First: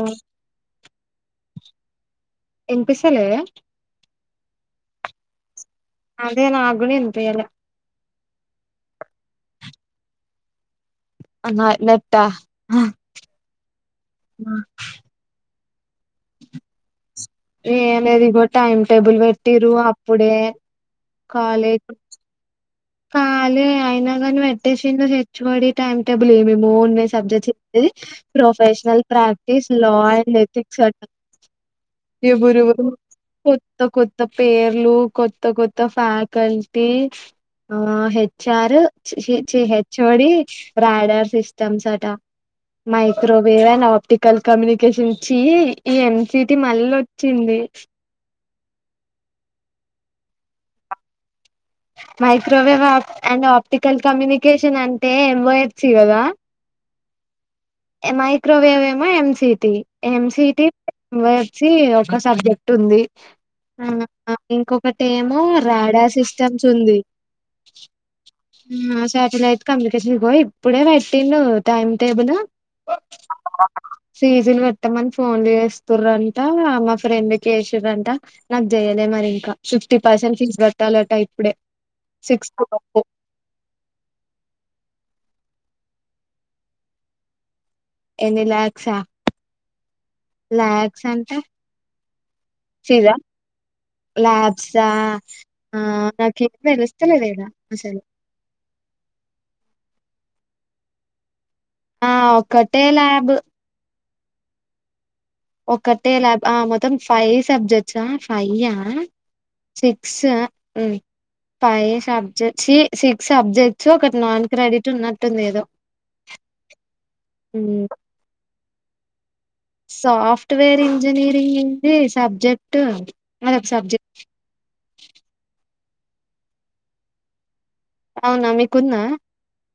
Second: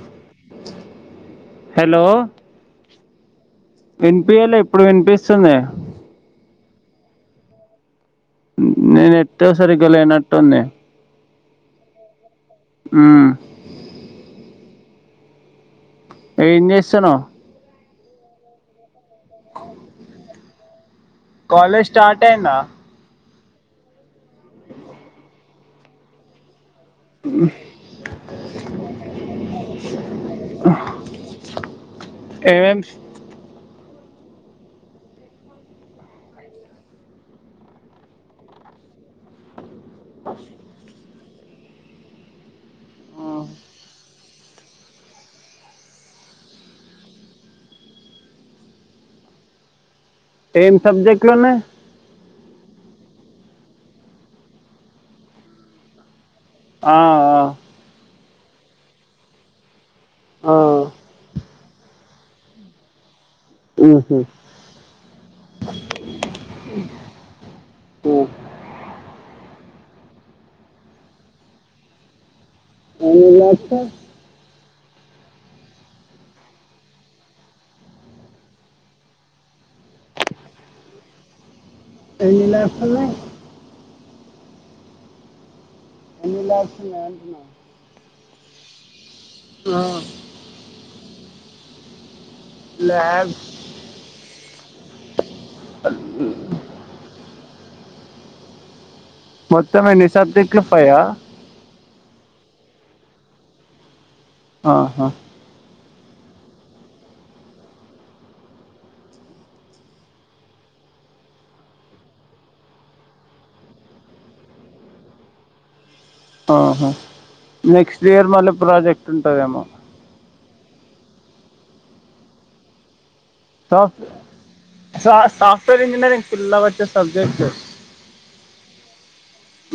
ఆ హలో వినిపియాలే ఇప్పుడు వినిపిస్తుంది అదే నాకు కూడా ఇనిపియ్యాలే నీ నెట్ హే సరిగ్గా లేనట్టుంది. నా నెట్టా హ్ హ్ ఏం చేస్తున్నావ్ ఏం లేదు ఇగో టైమ్ టేబుల్ పెట్టిరు అప్పుడే కాలేజ్ కాలజ్ స్టార్ట్ అయ్యిందా కాలే అయినా కాని పెట్టేసింది. H O D time table ఏమేమో ఉన్నాయి సబ్జెక్ట్స్ది professional practice law and ethics అటా ఏవారు ఏమేం కొత్త కొత్త పేర్లు కొత్త కొత్త ఫ్యాకల్టీ ఆ హెచ్ఆర్ చి హెచ్ఓడి ర్యాడర్ సిస్టమ్స్ అట మైక్రోవేవ్ అండ్ ఆప్టికల్ కమ్యూనికేషన్స్ ఈ ఎన్సిటి మళ్ళ వచ్చింది ఏం సబ్జెక్ట్ లున్నాయి మైక్రోవేవ్ప్ అండ్ ఆప్టికల్ కమ్యూనికేషన్ అంటే ఎంఓ ఎఫ్సీ కదా ఆ మైక్రోవేవ్ ఏమే ఎం సి టి ఎం ఆ సి ఆ టి సి ఒక సబ్జెక్ట్ ఉంది. ఉహ్ ఆ ఇంకొకటి ఏమో రాడార్ సిస్టమ్స్ ఉంది ఉమ్ శాటిలైట్ కమ్యూనికేషన్ ఇగో ఇప్పుడే పెట్టిండు టైమ్ టేబులు. ఉమ్ లక్క ఫిజుల్ పెట్టామని ఫోన్ జేస్తురంట, మా ఫ్రెండ్కి జేసిన్రంట. నాక్ జేయలే మరి ఇంకా, ఫిఫ్టీ పర్సెంట్ ఫీజ్ కట్టాలట ఇప్పుడే. ఎన్ని సిక్స్త్ లాక్స్ వరకు ఉన్నాయ్. ఎన్ని లాక్స్ ఉన్నాయి అంటున్నా. ఎన్ని లాక్స్ ఆ ఆ లాక్స్ అంటే ఫీజ్ ఆ, ల్యాబ్స్ లాబ్స్ ఆ ఉమ్ నాక్ సిగ్నల్ ఒస్తలేద్ ఇడ అసలు. మొత్తం అన్ని సబ్జెక్టులు ఫైవ్ ఆ. ఆ ఒకటే ల్యాబ్ ఆహా ఒక్కటే లాబ్, ఆ మొత్తం ఫైవ్ సబ్జెక్ట్సా ఆ, ఫైయ్య సిక్స్ ఆ ఉమ్ ఫైవ్ సబ్జెక్ట్స్, ఛీ సిక్స్ సబ్జెక్ట్స్, ఒకటి నాన్ క్రెడిట్ ఉన్నట్టుంది ఏదో. ఆహా, హ్మ్ నెక్స్ట్ ఇయర్ మళ్ళీ ప్రాజెక్ట్ ఉంటుందేమో. సాఫ్ట్వేర్ ఇంజనీరింగ్ ఇంది సబ్జెక్ట్. అదొక సాఫ్, సబ్జెక్ట్ సా సాఫ్ట్వేర్ ఇంజనీరింగ్ [unintelligible] వచ్చే సబ్జెక్ట్. అవునా మీకున్న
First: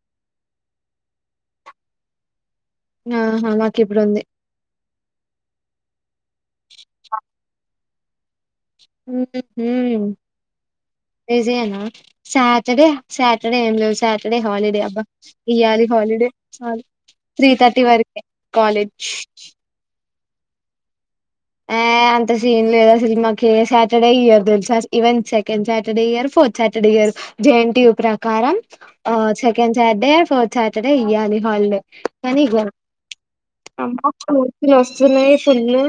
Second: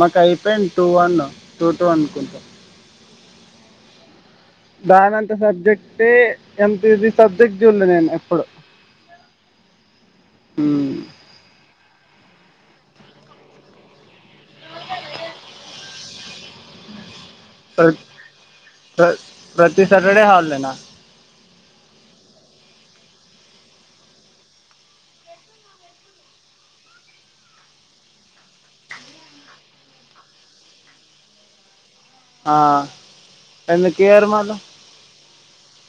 మాక్ అయిపోయింద్ టూ వన్, టూ టూ అనుకుంటా. ఆహా మాకిప్పుడ్ ఉంది. దానంత సబ్జెక్టే ఎంతా ఈజీ సబ్జెక్ట్ జూడ్ లే నేన్ ఎప్పుడు. ఉహు హుమ్మ్ మ్మ్. ఈజీ ఏనా సాటర్డే, సాటర్డే ఏం లేవు సాటర్డే హాలిడే అబ్బా. ఇయ్యాలి హాలిడే చాలు, త్రీ థర్టీ ప్ర- వరకే కాలేజ్. ప్ర- ప్రతి సాటర్డే హాలిడేనా. ఏ అంత సీన్ లేదు అసల్, మాక్ ఏ సాటర్డే ఇవ్వరు దెల్సా ఈవెన్ సెకండ్ సాటర్డే ఇయ్యారు, ఫోర్త్ సాటర్డే ఇయ్యారు. జే ఎన్ టి యు ప్రకారం ఆ సెకండ్ సాటర్డే, ఫోర్త్ సాటర్డే ఇయ్యాలి హాలిడే. కానీ ఇయ్యారు ఎందుకు ఇయర్ మళ్ళీ [unintelligible] జులై తున్న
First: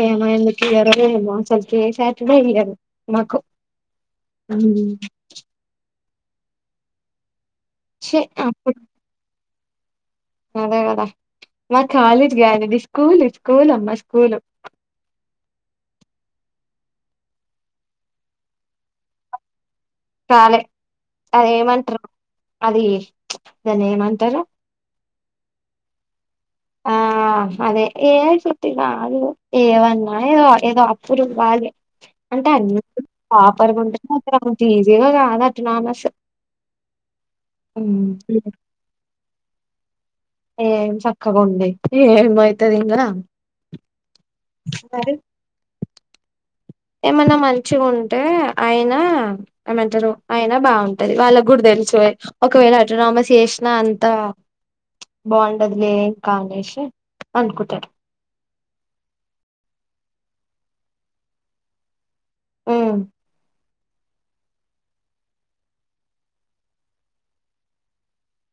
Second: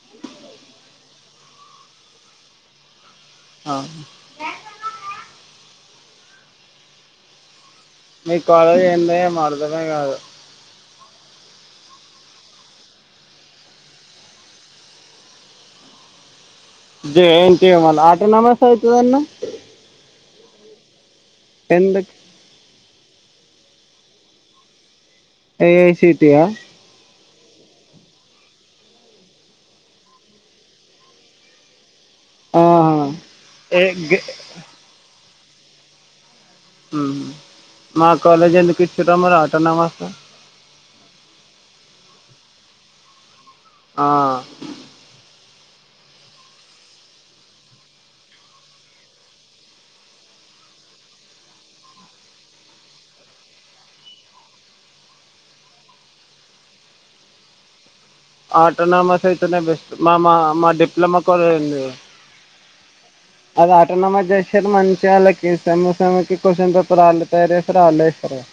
ఏమో ఎందుకొయ్యరో ఏమో, అసల్ కి ఏ సాటర్డే ఇయ్యరు మాకు. ఆ హ్మ్ ఛీ మీ అప్పుడు కాలేజ్ ఏంది ఏమో అర్థమే కాదు. అదే కదా, మా కాలేజ్ కాదు అండి స్కూలు, స్కూల్ అమ్మ school. J N T U మళ్ళ ఆటనమస్ అయితదన్నావ్. కాలే అది ఏమంటారు, ఎందుకు అది దాన్ని ఏమంటారు. ఏ ఐ సీ టీ యా ఆ అదే ఏ ఐ సి టి కాదు, ఏవన్న ఏదో, ఏదో అప్రూవ్ కాలే. అంటే అన్ని [unintelligible] ఏ గే- అంత ఈజీగా కాదు అట్నామస్. ఉమ్, మా కాలేజ్ ఎందుకు ఇచ్చిన్రోమారీ అటానమస్. ఏం చక్కగా ఉంది, ఏమి అవుతది ఇంగా. ఆ మరి ఏమన్నా మంచి ఉంటే అయినా ఏమంటారు అయన బాగుంటది వాళ్ళకు కూడా తెలుసె ఒకవేళ అటోనామస్ చేసిన అంత బాగుండద్ లే ఇంకా అనేష్ అన్కుంటారు ఆటోనామస్ అయితేనే బెస్ట్ మా మా మా డిప్లొమా కోలేజ్ వుంది ఊ అది ఆటన్ నమ్మా చేశారు మంచిగా వాళ్ళకి సమ్ సమ్కి క్వశ్చన్ పేపర్ వాళ్ళు తయారు చేసారు వాళ్ళు ఇస్తారు కద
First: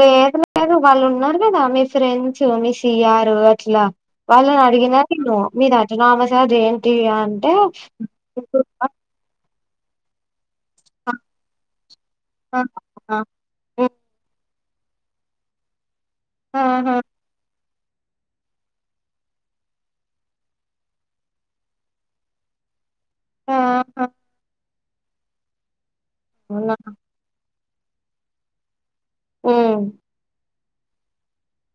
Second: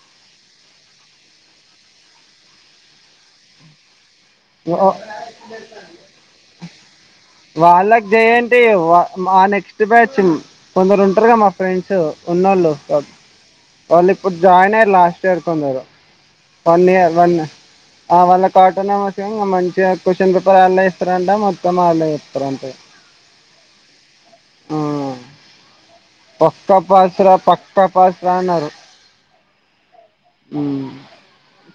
లేదు లేదు వాళ్ళు ఉన్నారు కదా మీ ఫ్రెండ్స్ మీ సిఆరు అట్లా వాళ్ళని అడిగినా నేను మీరు ఆటోనామస్ ఆ జేఎన్టీయూ అంటే వాళ్ళకి చేయండి మా నెక్స్ట్ బ్యాచ్ కొందరు ఉంటారు క మా ఫ్రెండ్స్ ఉన్నళ్ళు ఆహా, వాళ్ళు ఇప్పుడు జాయిన్ అయ్యరు లాస్ట్ ఇయర్ కొందరు వన్ ఇయర్ ఒన్ ఆ వాళ్ళకూ ఆటోనామస్ ఎమో ఇగ మంచిగా క్వశ్చన్ పేపర్ వాళ్లే ఇస్తారంట మొత్తం వాళ్లే చెప్తారంట ఇక ఆహా పక్క అవునా. పాసరా పక్క పాసరా అన్నారు ఊ ఊ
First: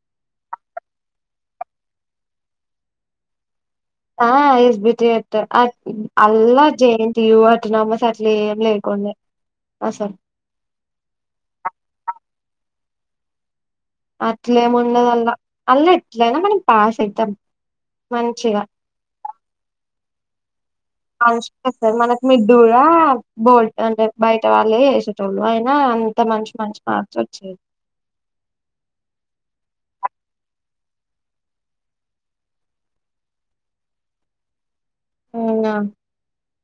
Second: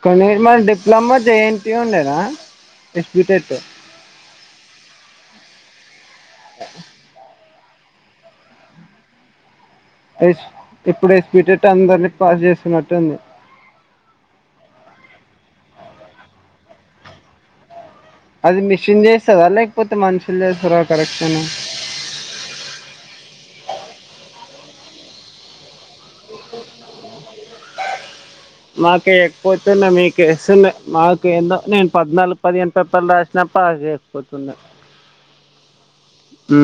కొన్నిర్మన్ డిప్లొమా జేఎన్ టి యూ ఉండేనా [unintelligible] ఆ ఎస్ బి టి ఎటు అట్ ఆళ్ల J N T U autonomous అట్ ఏం లేకుండే అసల్ ఎస్ ఇప్పుడు ఎస్పీటెట్ అందరిని పాస్ చేస్తున్నట్టుంది అట్లేము ఉండదల్లా అల్ల ఎట్లయినా మనం పాస్ ఐతం అది మిషన్ చేస్తదా లేకపోతే మనుషులు చేస్తారు కరెక్షన్ చెసర్ మనకి మిడ్డుర బోల్ట్ అంటే బయట వాళ్ళు వేసేటోళ్ళు అయినా అం ఇ మంచి మంచి మార్క్స్ వచ్చేవి అ మాకె ఎకువతున్నాయ్ మీకు ఎస్తున్నా మాకు ఏందో నేను పద్నాలుగు పదిహేను తప్పల్ రాసిన పాసయిపోతున్నా అవునా ఊ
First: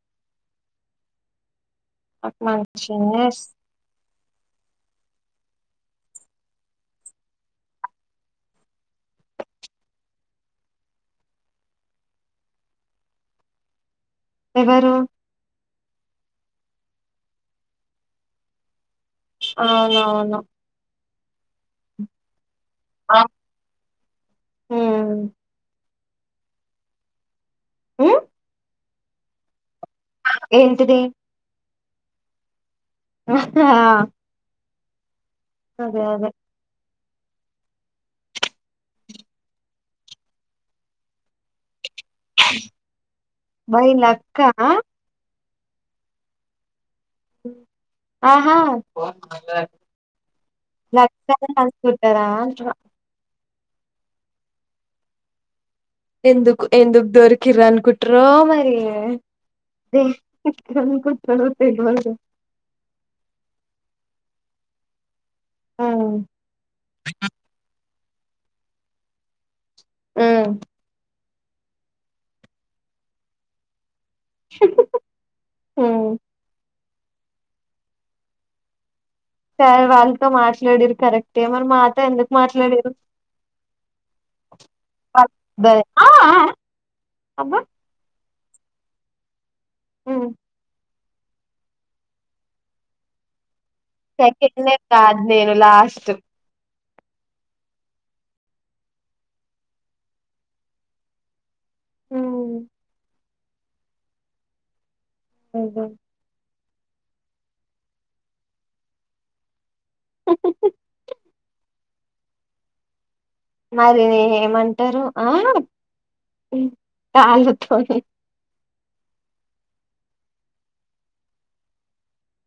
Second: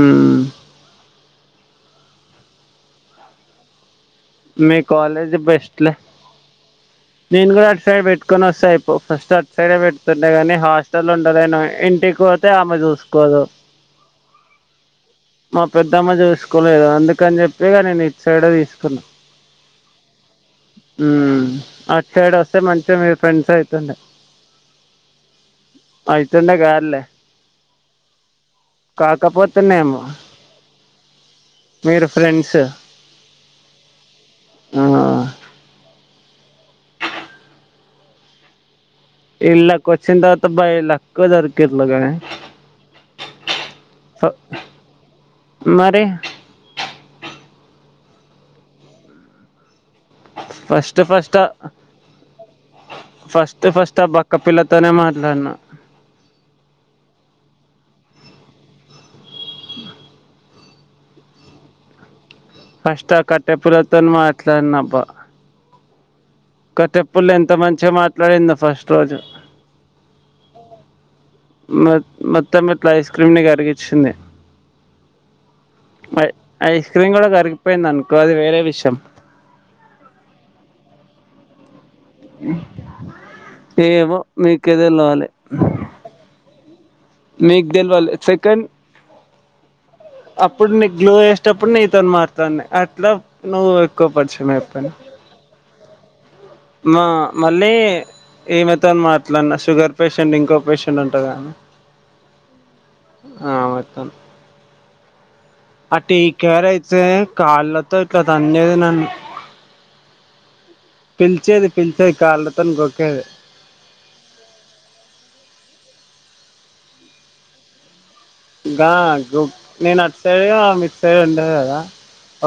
అగ్ మంచినెస్ మీ కాలేజ్ బెస్ట్లే నేను కూడా అటు సైడ్ పెట్టుకొని వస్తాయిపోవు ఫస్ట్ అటు సైడే పెట్టుతుండే గాని హాస్టల్ ఉండలేను ఇంటికి పోత్ తె ఆమె చూసుకోదు ఎవరు మా పెద్దమ్మ చూసుకోలేదు అందుకని చెప్పి ఇగ నేను ఇట్ సైడ్ తీసుకున్నా అవునవును ఊ అట్ సైడ్ వస్తే మంచిగా మీ ఫ్రెండ్స్ అయితుండ హ్మ్ అయితుండే కారులే ఉ కాకపోతెనెమో ఏంటిది మీరు ఫ్రెండ్స్ వచ్చా ఆ అదే అదే ఇల్లా కొచ్చిందావాత బై ఇల్లా కుదర్ కీర్ లాగాయే బై లక్కా మరీ ఆహా ఫస్ట్ నక్ష ఫస్ట్ సంస్కుటరా అనుకుంటున్న అయితే ఫస్ట్ ఆ బక్క పిల్లతోనే మాట్లాడిన ఎందుకు ఎందుకు దొరికిరానుకుంట్ర మరీ ఏ అదే ఎందుకు వస్తారో తెల్వదు గా ఫస్ట్ ఆ కట్టెపులతో మాట్లాడినబ్బా ఆ కట్టెపుల ఎంత మంచిగా మాట్లాడిందో ఫస్ట్ రోజు ఉమ్మ్ మొ మొత్తం ఇట్లా ఐస్ క్రీమ్ ని గారిగిచ్చింది హుహు ఐ ఐస్ క్రీమ్ గూడ గారిగిపోయింది అనుకో అది వేరే విషయం సార్ వాళ్ళతో మాట్లాడిరు కరెక్టే మరీ మా అ తో ఎందుకు మాట్లాడిరు ఏమో మీకే తెలవాలి మీగ్ దల్ వాల్ సెకండ్ హ్మ్ అప్పుడు నీక్ గ్లో వేసేటప్పుడు నీతోను మాట్లాడినా అట్లా నువ్వు ఎక్కువ పరిచయం సెకండ్ అయిపోయినవ్ కాదు నేను లాస్ట్ మా మళ్లీ ఏమైతోన్ మాట్లాడినా షుగర్ పేషెంట్ ఇంకో పేషెంట్ అంటదిగానీ ఉమ్మ్ ఆ వత్తన్ అయిందా ఆ టీ కేర్ అయితే కాళ్లతో ఇట్లాదాన్నినాది నన్ను హుహు హు పిలిచేది పిలిచేది కాళ్లతోని గొక్కేది మరీ నీ ఏమంటారు ఆ ఉమ్ కాళ్లతోనీ గా గు నేను అటు సైడ్ ఆమె ఇట్ సైడ్ ఉండది గదా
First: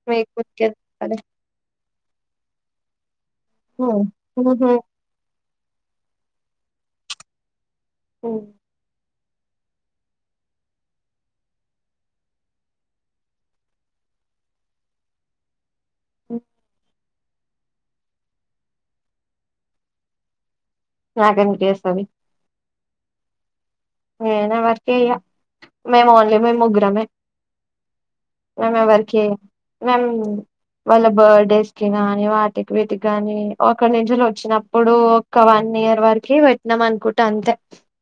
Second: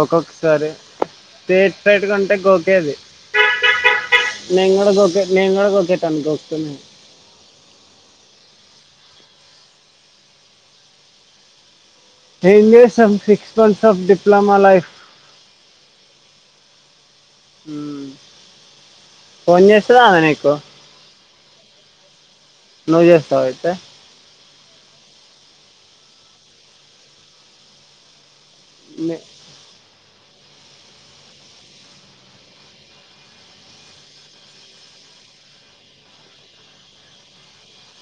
ఒక్కొక్కసారి స్ట్రెయిట్ సైడ్ గుంటే గోకేది నేను ఉహు గూడ గోకె నేను గూడ గొకేటోన్ని గోకుతానంటే ఒ ఏం జేస్తమ్ six months of diploma life ఉమ్మ్ ఉమ్మ్ ఫోన్ జేస్తద ఆమె నీకు నాకేందుకు జేస్తది నువ్ జేస్తావ అయితే నేనే వరకి జేయ్యా మేము ఓన్లీ మేము ముగ్గురమే మేం ఎవరికి నే- జేయమో మేం వాళ్ల బర్త్ డేస్ కి గానీ వాటికి వీటికి గానీ ఒక నిష లో వచ్చినప్పుడు ఒక వన్ ఇయర్ వరకి వెట్టినాం అనుకుంట అంతే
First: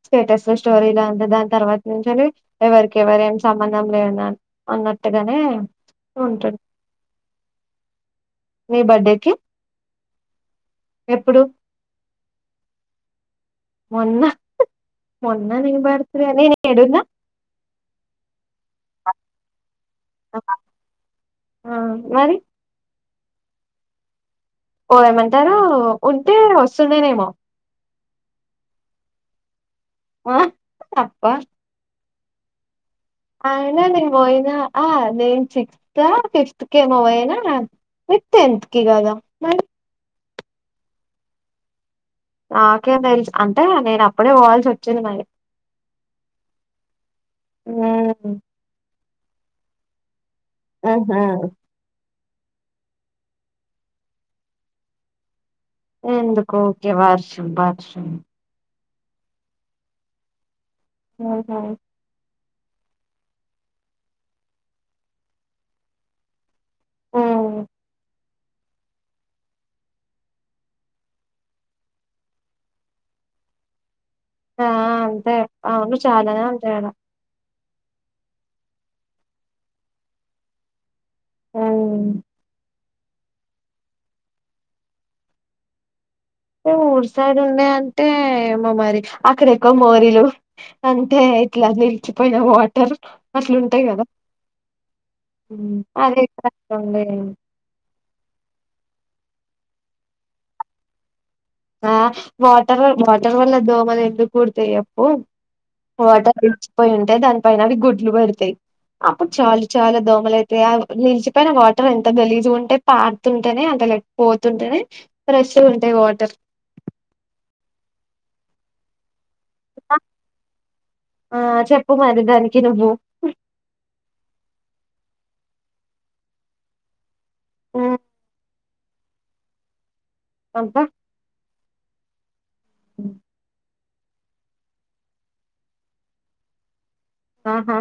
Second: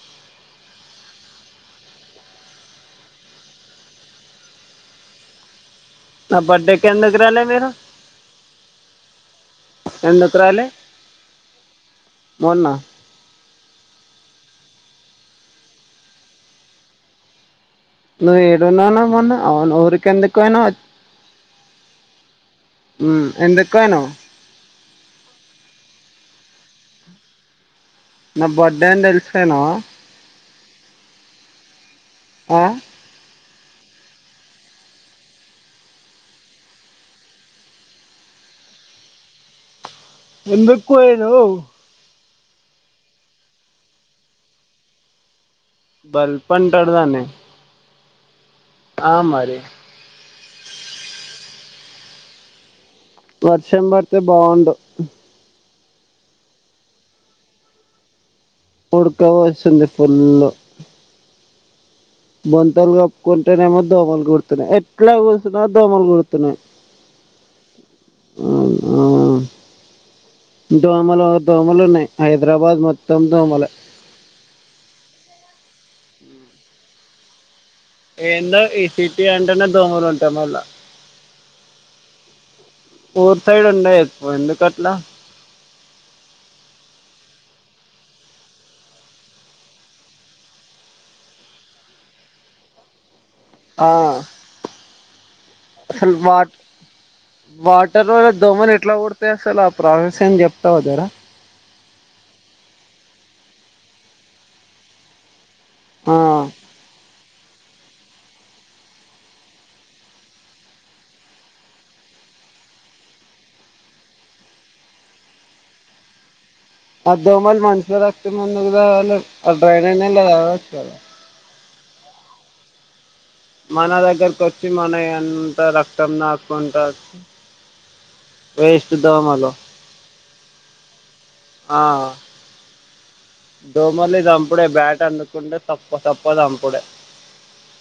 స్టేటస్ అసల్ స్టోరీలో అంతే దాని తర్వాత నుంచలి ఎవరికి ఎవరేమ్ సంబంధం లేనన్ అన్నట్టు గానే నా బర్త్డేక్ ఎందుకురాలే మీరు మీ బర్త్డేకి ఎందుకు ఎప్పుడు మొన్నా మొన్న మొన్న ని బరితాడే అని ఎడున్నా. నువ్వు ఏడున్నావునా మొన్న అవును ఊరిక్ ఎందుకు ఓయినవ్ ఒత్ ఆ మరి ఉ ఎందుక్ ఓయినవ్ ఓ ఏమంటారా ఉంటే వస్తుండనేమో నా బర్త్డే అని దేల్స్ ఫోయినవా అప్పా ఆ అయినా నేన్ బోయినా ఆ నేను సిక్స్త్ ఆ ఫిఫ్త్క్ ఏమో పోయినా. వింత్ తెంతికి గదా మర్ ఎందుక్ క్వాయదో నాకేం దేల్స్ అంటే నేను అప్పుడే పోవాల్సి వచ్చింది మరి బల్ప్ అంటాడుదాని ఉహ్ ఆ మరి ఉహు వర్షం బడితే బావుండు ఎందుకు ఓకే వర్షం బర్షం. ఉడక ఓస్తుంది ఫుల్లు ఓహో బొంతలు కప్పుకుంటేనేమో దోమలు కుడుతున్నాయి, ఎట్లా గసున్నా దోమలు కుడుతున్నాయి. ఉహ్ అవునా దోమలో దోమలున్నాయ్. హైదరాబాద్ మొత్తం దోమలే. ఆ అంతే అవును చాలానే ఉంటాయి ఆడా ఏందో ఈ సిటీ అంటేనే దోమలు ఉంటాయి మళ్ళా అవును ఫోర్ సైడ్ ఉండవు ఎక్కవ్ ఎందుకట్లా ఊర్ సైడ్ ఉన్నా అంటే మా మరి అక్కడ ఎక్కువ మోరీలు. అంటే ఇట్లా నిలిచిపోయినా వాటర్ అంట్లుటాయ్ ఆ గదా ఉహ్ అసలు అదే వాట్ గద్ ఉండాయన్ వాటర్ వల్ల దోమలు ఎట్లా ఓడతాయి. అసలు ఆ ప్రాసెస్ ఏంద్ జేప్తావా జెరా ఆ వాటరో వాటర్ వల్ల దోమలు ఎందుకు కుడతాయి ఏప్పు ఆ వాటర్ ఇచ్చిపోయి ఉంటే దానిపైన అవి గుడ్లు బెడతాయ్. అప్పుడు చాలు చాలా దోమల అయితాయి. నిలిచిపోయిన వాటర్ ఎంత గలీజు ఉంటే పాడుతుంటేనే అట్ల పోతుంటేనే ఫ్రెష్ గా ఉంటాయి. వాటర్ ఆ దోమల్ మనుషుల రక్తం ఎందుగ్ దగాలే ఆ డ్రైనేజ్ నీళ్ళు దగాచ్చుగా. ఆ చెప్పు మరి దానికి నువ్వు. మన దగ్గరకు వచ్చి మన యంతా రక్తం నాకుకుంటాచ్చి ఉహ్ వేస్ట్ దోమలు అబ్బ ఆ ఉమ్ దోమల్నీ చంపుడే, బ్యాట్ అందుకునుడే తప్ప తప్ప చంపుడే ఆహ